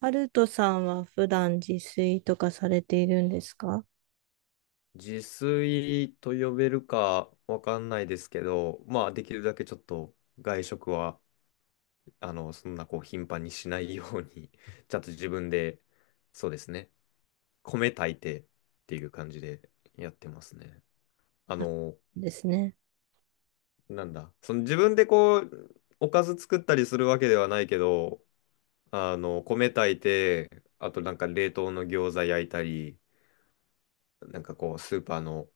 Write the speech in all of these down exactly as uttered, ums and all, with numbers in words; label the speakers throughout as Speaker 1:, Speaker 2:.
Speaker 1: ハルトさんは普段自炊とかされているんですか？
Speaker 2: 自炊と呼べるかわかんないですけど、まあできるだけちょっと外食は、あの、そんなこう頻繁にしないように、ちゃんと自分で、そうですね、米炊いてっていう感じでやってますね。あ
Speaker 1: あ
Speaker 2: の、
Speaker 1: ですね。
Speaker 2: なんだ、その自分でこう、おかず作ったりするわけではないけど、あの、米炊いて、あとなんか冷凍の餃子焼いたり、なんかこう、スーパーの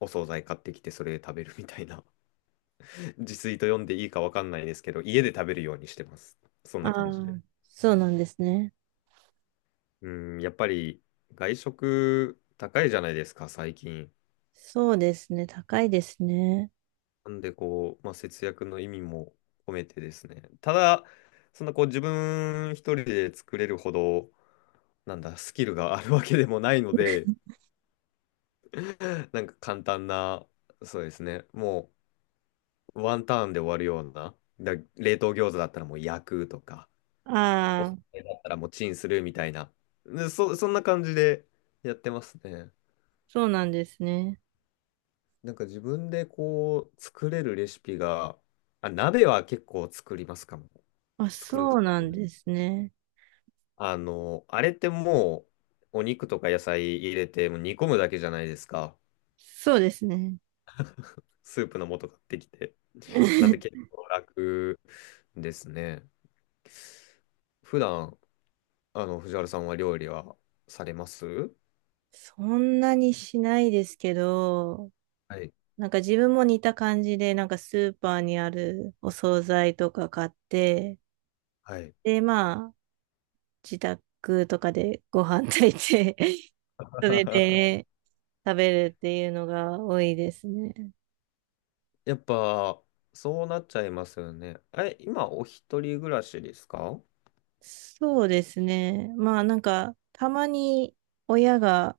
Speaker 2: お惣菜買ってきてそれで食べるみたいな。自炊と読んでいいかわかんないですけど、家で食べるようにしてます。そん
Speaker 1: あ
Speaker 2: な感じで。
Speaker 1: あ、そうなんですね。
Speaker 2: うん、やっぱり外食高いじゃないですか、最近。
Speaker 1: そうですね。高いですね。
Speaker 2: なんでこう、まあ、節約の意味も込めてですね。ただ、そんなこう自分一人で作れるほど、なんだ、スキルがあるわけでもないので、なんか簡単な、そうですね、もうワンターンで終わるような、だ冷凍餃子だったらもう焼くとか、おす
Speaker 1: ああ、
Speaker 2: すめだったらもうチンするみたいな。で、そ、そんな感じでやってますね。
Speaker 1: そうなんですね。
Speaker 2: なんか自分でこう作れるレシピが、あ、鍋は結構作りますかも。
Speaker 1: あ、
Speaker 2: 作る
Speaker 1: そ
Speaker 2: か
Speaker 1: うな
Speaker 2: も
Speaker 1: ん
Speaker 2: ね。
Speaker 1: ですね。
Speaker 2: あの、あれってもうお肉とか野菜入れてもう煮込むだけじゃないですか。
Speaker 1: そうですね。
Speaker 2: スープの素買ってきて。なんで結 構楽ですね。普段、あの、藤原さんは料理はされます
Speaker 1: そんなにしないですけど、
Speaker 2: はい。
Speaker 1: なんか自分も似た感じで、なんかスーパーにあるお惣菜とか買って、
Speaker 2: はい。
Speaker 1: で、まあ、自宅とかでご飯炊いて、それ で食べるっていうのが多いですね。
Speaker 2: やっぱ、そうなっちゃいますよね。え、今、お一人暮らしですか？
Speaker 1: そうですね。まあなんか、たまに親が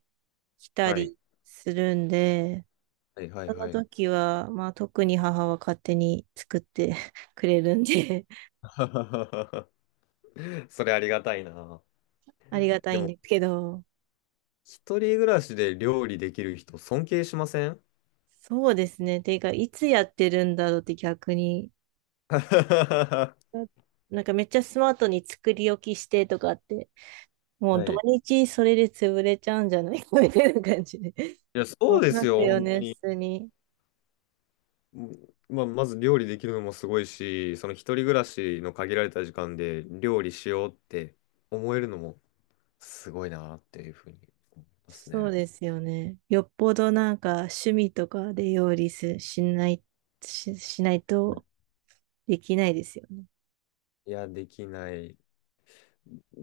Speaker 1: 来た
Speaker 2: はい。
Speaker 1: りするんで、
Speaker 2: はいはい
Speaker 1: その
Speaker 2: はい。
Speaker 1: 時は、まあ特に母は勝手に作って くれるんで、
Speaker 2: それありがたいな。
Speaker 1: ありがた
Speaker 2: で
Speaker 1: いん
Speaker 2: も、
Speaker 1: ですけど、
Speaker 2: 一人暮らしで料理できる人、尊敬しません？
Speaker 1: そうですね。ていうか、いつやってるんだろうって逆に、
Speaker 2: は
Speaker 1: ななんかめっちゃスマートに作り置きしてとかって、もう土
Speaker 2: い。い
Speaker 1: 日それで潰れちゃうんじゃないかみたいな感じで。
Speaker 2: や、
Speaker 1: 思
Speaker 2: そ
Speaker 1: い
Speaker 2: うで
Speaker 1: ま
Speaker 2: す
Speaker 1: す
Speaker 2: よ。ほ
Speaker 1: よ
Speaker 2: ん
Speaker 1: ね、普通に。
Speaker 2: まあ、まず料理できるのもすごいし、その一人暮らしの限られた時間で料理しようって思えるのもすごいなっていうふうに思います
Speaker 1: そう
Speaker 2: ね。
Speaker 1: ですよね。よっぽどなんか趣味とかで料理すしない、し、しないとできないですよね。
Speaker 2: いや、できない。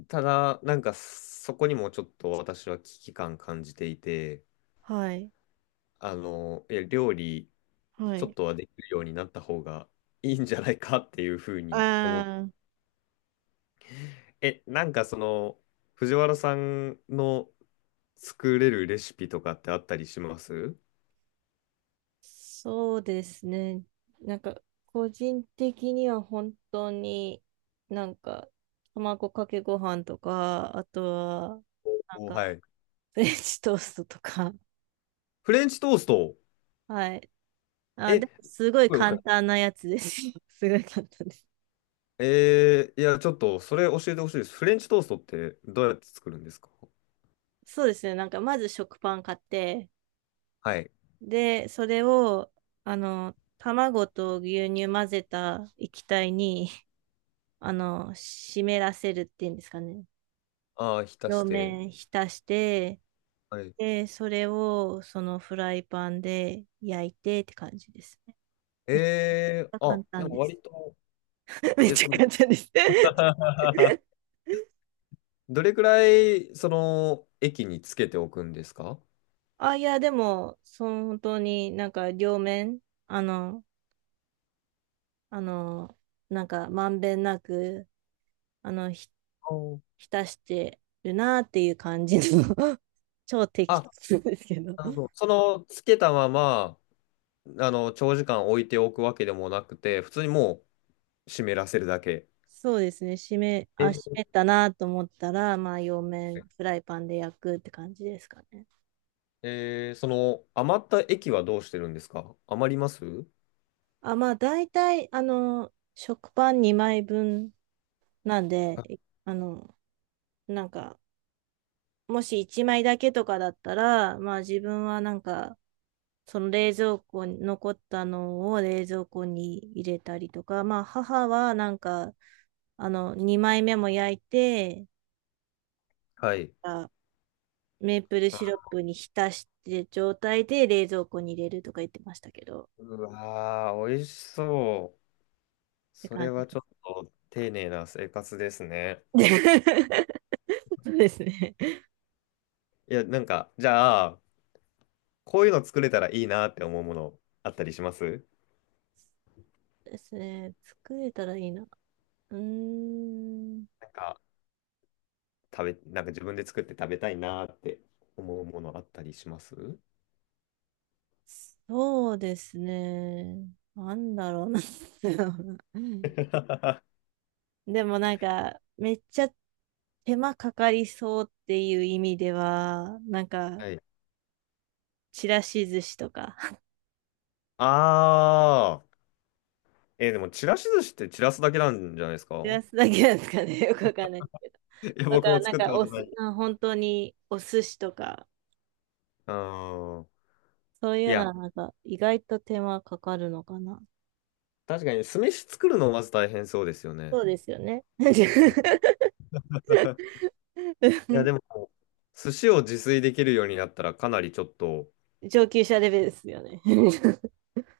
Speaker 2: ただ、なんかそこにもちょっと私は危機感感じていて、
Speaker 1: はい。
Speaker 2: あの、いや、料理
Speaker 1: は
Speaker 2: ちょっ
Speaker 1: い。
Speaker 2: とはできるようになった方がいいんじゃないかっていうふうに思って、
Speaker 1: ああ、
Speaker 2: え、なんかその、藤原さんの作れるレシピとかってあったりします？
Speaker 1: そうですね。なんか個人的には本当になんか卵かけご飯とか、あとはなん
Speaker 2: お、お
Speaker 1: か
Speaker 2: はい。
Speaker 1: フレンチトーストとか。
Speaker 2: フレンチトースト。
Speaker 1: はい。あ、
Speaker 2: え、
Speaker 1: でも
Speaker 2: す
Speaker 1: すごい
Speaker 2: ごいおしゃ
Speaker 1: 簡
Speaker 2: れ。
Speaker 1: 単なやつです。すごい簡単です。
Speaker 2: えー、いや、ちょっとそれ教えてほしいです。フレンチトーストってどうやって作るんですか？
Speaker 1: そうですね。なんかまず食パン買って、
Speaker 2: はい。
Speaker 1: で、それを、あの、卵と牛乳混ぜた液体に、あの、湿らせるっていうんですかね。
Speaker 2: ああ、浸し
Speaker 1: 両
Speaker 2: て。
Speaker 1: 面浸して、
Speaker 2: はい
Speaker 1: で、それを、そのフライパンで焼いてって感じですね。
Speaker 2: え
Speaker 1: めっち
Speaker 2: え
Speaker 1: ゃ
Speaker 2: あ、
Speaker 1: 簡
Speaker 2: で
Speaker 1: 単
Speaker 2: も
Speaker 1: です。
Speaker 2: 割と、
Speaker 1: めっ
Speaker 2: え、
Speaker 1: ち
Speaker 2: そ
Speaker 1: ゃ
Speaker 2: の、
Speaker 1: 簡単です。
Speaker 2: どれくらい、その、液につけておくんですか？
Speaker 1: あ、いや、でも、その本当になんか両面、あの、あの、なんかまんべんなくあの、ひ、
Speaker 2: お
Speaker 1: 浸してるなっていう感じの 超適
Speaker 2: あ、
Speaker 1: 当ですけど。
Speaker 2: なるほど。その、つけたまま、あの、長時間置いておくわけでもなくて、普通にもう湿らせるだけ。
Speaker 1: そうですね。締め、
Speaker 2: え
Speaker 1: あ、締
Speaker 2: ー
Speaker 1: めたなと思ったら、まあ、両面フライパンで焼くって感じですかね。
Speaker 2: えーその、余った液はどうしてるんですか？余ります？
Speaker 1: あ、まあ、大体、あの、食パンにまいぶんなん
Speaker 2: あ
Speaker 1: で、あの、なんか、もしいちまいだけとかだったら、まあ自分はなんか、その冷蔵庫に残ったのを冷蔵庫に入れたりとか、まあ母はなんか、あの、にまいめも焼いて、
Speaker 2: はい。
Speaker 1: あメープルシロップに浸して状態で冷蔵庫に入れるとか言ってましたけど、っ
Speaker 2: うわー、美味しそう。
Speaker 1: て
Speaker 2: そ
Speaker 1: 感
Speaker 2: れ
Speaker 1: じ
Speaker 2: はちょっと丁寧な生活です
Speaker 1: です。
Speaker 2: ね。
Speaker 1: そうですね。
Speaker 2: いや、なんか、じゃあ、こういうの作れたらいいなって思うものあったりします？
Speaker 1: ですね。作れたらいいな。うーん、
Speaker 2: なんか食べ、なんか自分で作って食べたいなって思うものあったりします？
Speaker 1: そうですね。なんだろうな。
Speaker 2: は
Speaker 1: でもなんか、めっちゃ手間かかりそうっていう意味では、なんか、
Speaker 2: い。
Speaker 1: ちらし寿司とか、
Speaker 2: あー、えーでもちらし寿司って散らすだけなんじゃないですか？
Speaker 1: ちらすだけなんですかね、よくわかんないですけど。
Speaker 2: いや、
Speaker 1: と
Speaker 2: 僕
Speaker 1: か、
Speaker 2: も
Speaker 1: なん
Speaker 2: 作った
Speaker 1: か
Speaker 2: こ
Speaker 1: お
Speaker 2: とな
Speaker 1: す、
Speaker 2: い。
Speaker 1: な本当にお寿司とか、
Speaker 2: あー
Speaker 1: そうい
Speaker 2: い
Speaker 1: うのは
Speaker 2: や、
Speaker 1: なんか、意外と手間かかるのかな。
Speaker 2: 確かに酢飯作るのまず大変そうですよね。
Speaker 1: そうですよね。
Speaker 2: うん いや、でも、寿司を自炊できるようになったらかなりちょっと、
Speaker 1: 上級者レベルですよね。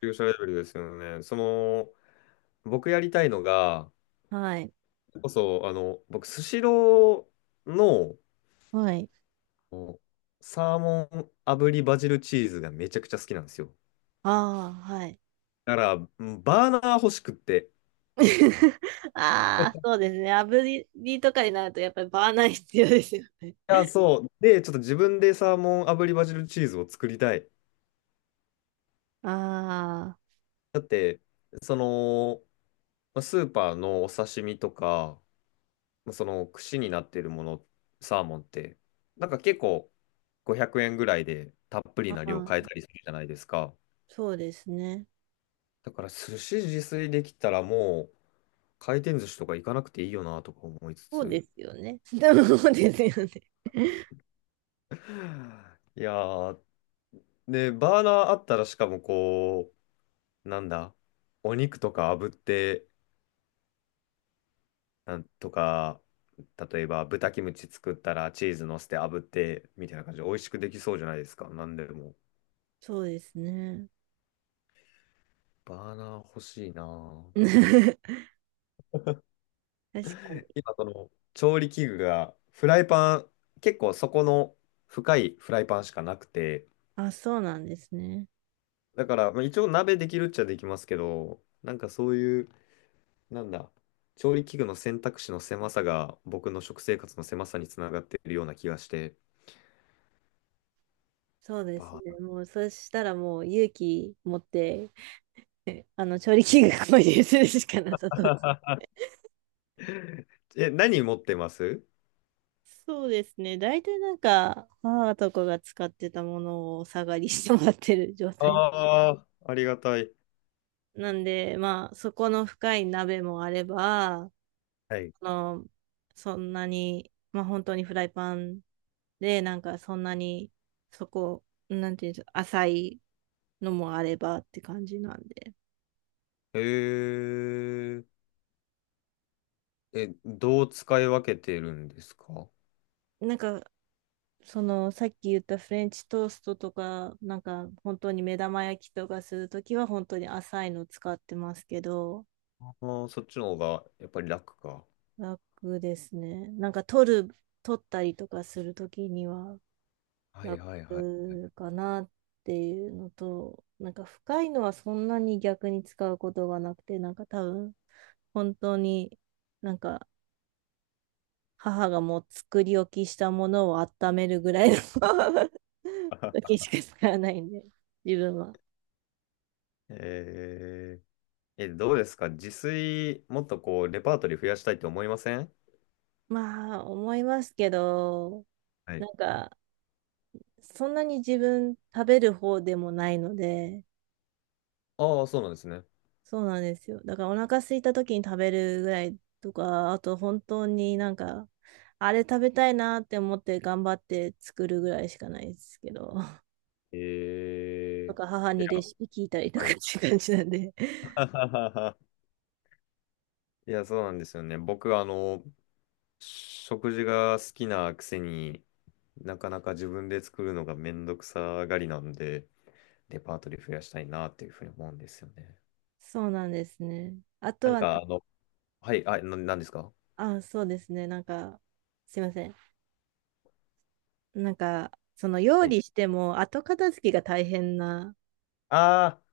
Speaker 2: 急所レベルですよね。その、僕やりたいのが、
Speaker 1: はい。
Speaker 2: こそ、あの、僕、スシローの
Speaker 1: はい。
Speaker 2: こうサーモン炙りバジルチーズがめちゃくちゃ好きなんですよ。
Speaker 1: ああ、はい。
Speaker 2: だから、うんバーナー欲しくって。
Speaker 1: ああ、そうですね。炙りとかになると、やっぱりバーナー必要ですよね。
Speaker 2: いや、そう。で、ちょっと自分でサーモン炙りバジルチーズを作りたい。
Speaker 1: あ
Speaker 2: だって、その、まあスーパーのお刺身とか、まあその串になってるもの、サーモンって、なんか結構ごひゃくえんぐらいでたっぷり
Speaker 1: ーあ
Speaker 2: な量買え
Speaker 1: ー、
Speaker 2: たりするじゃないですか。
Speaker 1: そうですね。
Speaker 2: だから寿司自炊できたらもう、回転寿司とか行かなくていいよなとか思いつ
Speaker 1: そうで
Speaker 2: つ。
Speaker 1: すよね。そうですよね。
Speaker 2: いやー、で、バーナーあったらしかもこう、なんだ、お肉とか炙って、なんとか、例えば豚キムチ作ったらチーズ乗せて炙って、みたいな感じで美味しくできそうじゃないですか。なんでも。
Speaker 1: そうですね。
Speaker 2: バーナー欲しいなぁ
Speaker 1: 確かに。
Speaker 2: 今その調理器具がフライパン、結構そこの深いフライパンしかなくて、
Speaker 1: あ、そうなんですね。
Speaker 2: だから、まあ、一応鍋できるっちゃできますけど、なんかそういうなんだ、調理器具の選択肢の狭さが僕の食生活の狭さにつながっているような気がして、
Speaker 1: そうですね。
Speaker 2: バ
Speaker 1: もう、そしたらもう勇気持って、あの、調理器具購入するしかなさそうです。
Speaker 2: ー え、何持ってます？
Speaker 1: そうですね。大体なんか、母とかが使ってたものをお下がりしてもらってる状態。
Speaker 2: ああー、ありがたい。
Speaker 1: なんで、まあ、そこの深い鍋もあれば、あ
Speaker 2: はい。
Speaker 1: の、そんなに、まあ、本当にフライパンで、なんかそんなに、そこ、なんていうんですか、浅いのもあればって感じなんで。
Speaker 2: えー、え、どう使い分けてるんですか？
Speaker 1: なんか、その、さっき言ったフレンチトーストとか、なんか、本当に目玉焼きとかするときは、本当に浅いの使ってますけど、
Speaker 2: あー、そっちの方がやっぱり楽か。
Speaker 1: 楽ですね。なんか、取る、取ったりとかするときには、
Speaker 2: はいはいはいはい。
Speaker 1: 楽かなっていうのと、なんか深いのはそんなに逆に使うことがなくて、なんか多分本当になんか母がもう作り置きしたものを温めるぐらいの 時しか使わないんで、自分は。
Speaker 2: えー、え、どうですか自炊、もっとこう、レパートリー増やしたいと思いません？
Speaker 1: まあ思いますけど、
Speaker 2: はい。
Speaker 1: なんかそんなに自分食べる方でもないので、
Speaker 2: ああそうなんですね。
Speaker 1: そうなんですよ。だからお腹空いた時に食べるぐらいとか、あと本当になんか、あれ食べたいなって思って頑張って作るぐらいしかないですけど、と
Speaker 2: え
Speaker 1: か母
Speaker 2: ー、い
Speaker 1: にレ
Speaker 2: や、
Speaker 1: シピ聞いたりとか
Speaker 2: は
Speaker 1: って
Speaker 2: い。
Speaker 1: いう感じなんで。
Speaker 2: いや、そうなんですよね。僕、あの、食事が好きなくせになかなか自分で作るのがめんどくさがりなんで、レパートリー増やしたいなっていうふうに思うんですよね。
Speaker 1: そうなんですね。あと
Speaker 2: なん
Speaker 1: はな
Speaker 2: か、あの、はい、あ、な、なんですか？
Speaker 1: あ、そうですね。なんか、すいません。なんか、その料
Speaker 2: はい。
Speaker 1: 理しても後片付けが大変な。
Speaker 2: ああ、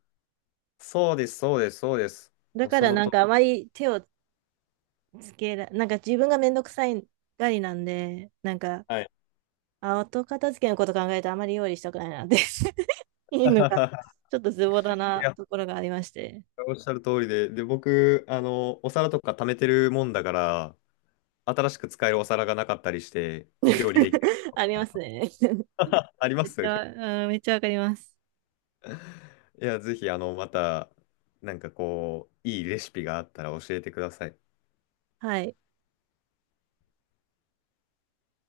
Speaker 2: そうです、そうです、そうです。
Speaker 1: だ
Speaker 2: もう
Speaker 1: か
Speaker 2: そ
Speaker 1: ら
Speaker 2: の
Speaker 1: なん
Speaker 2: と、
Speaker 1: かあまり手をつけら、なんか自分がめんどくさいがりなんで、なんか、
Speaker 2: はい。
Speaker 1: あ、後片付けのこと考えてあまり料理したくないなって いうのが、ちょっとズボラ
Speaker 2: い
Speaker 1: な
Speaker 2: や、
Speaker 1: ところがありまして。
Speaker 2: おっしゃる通りで、で、僕、あの、お皿とか貯めてるもんだから、新しく使えるお皿がなかったりして、料理できない。
Speaker 1: ありますね。
Speaker 2: あり ま
Speaker 1: めっち
Speaker 2: す？
Speaker 1: ゃ、うん、めっちゃわかります。
Speaker 2: いや、ぜひ、あの、また、なんかこう、いいレシピがあったら教えてください。
Speaker 1: はい。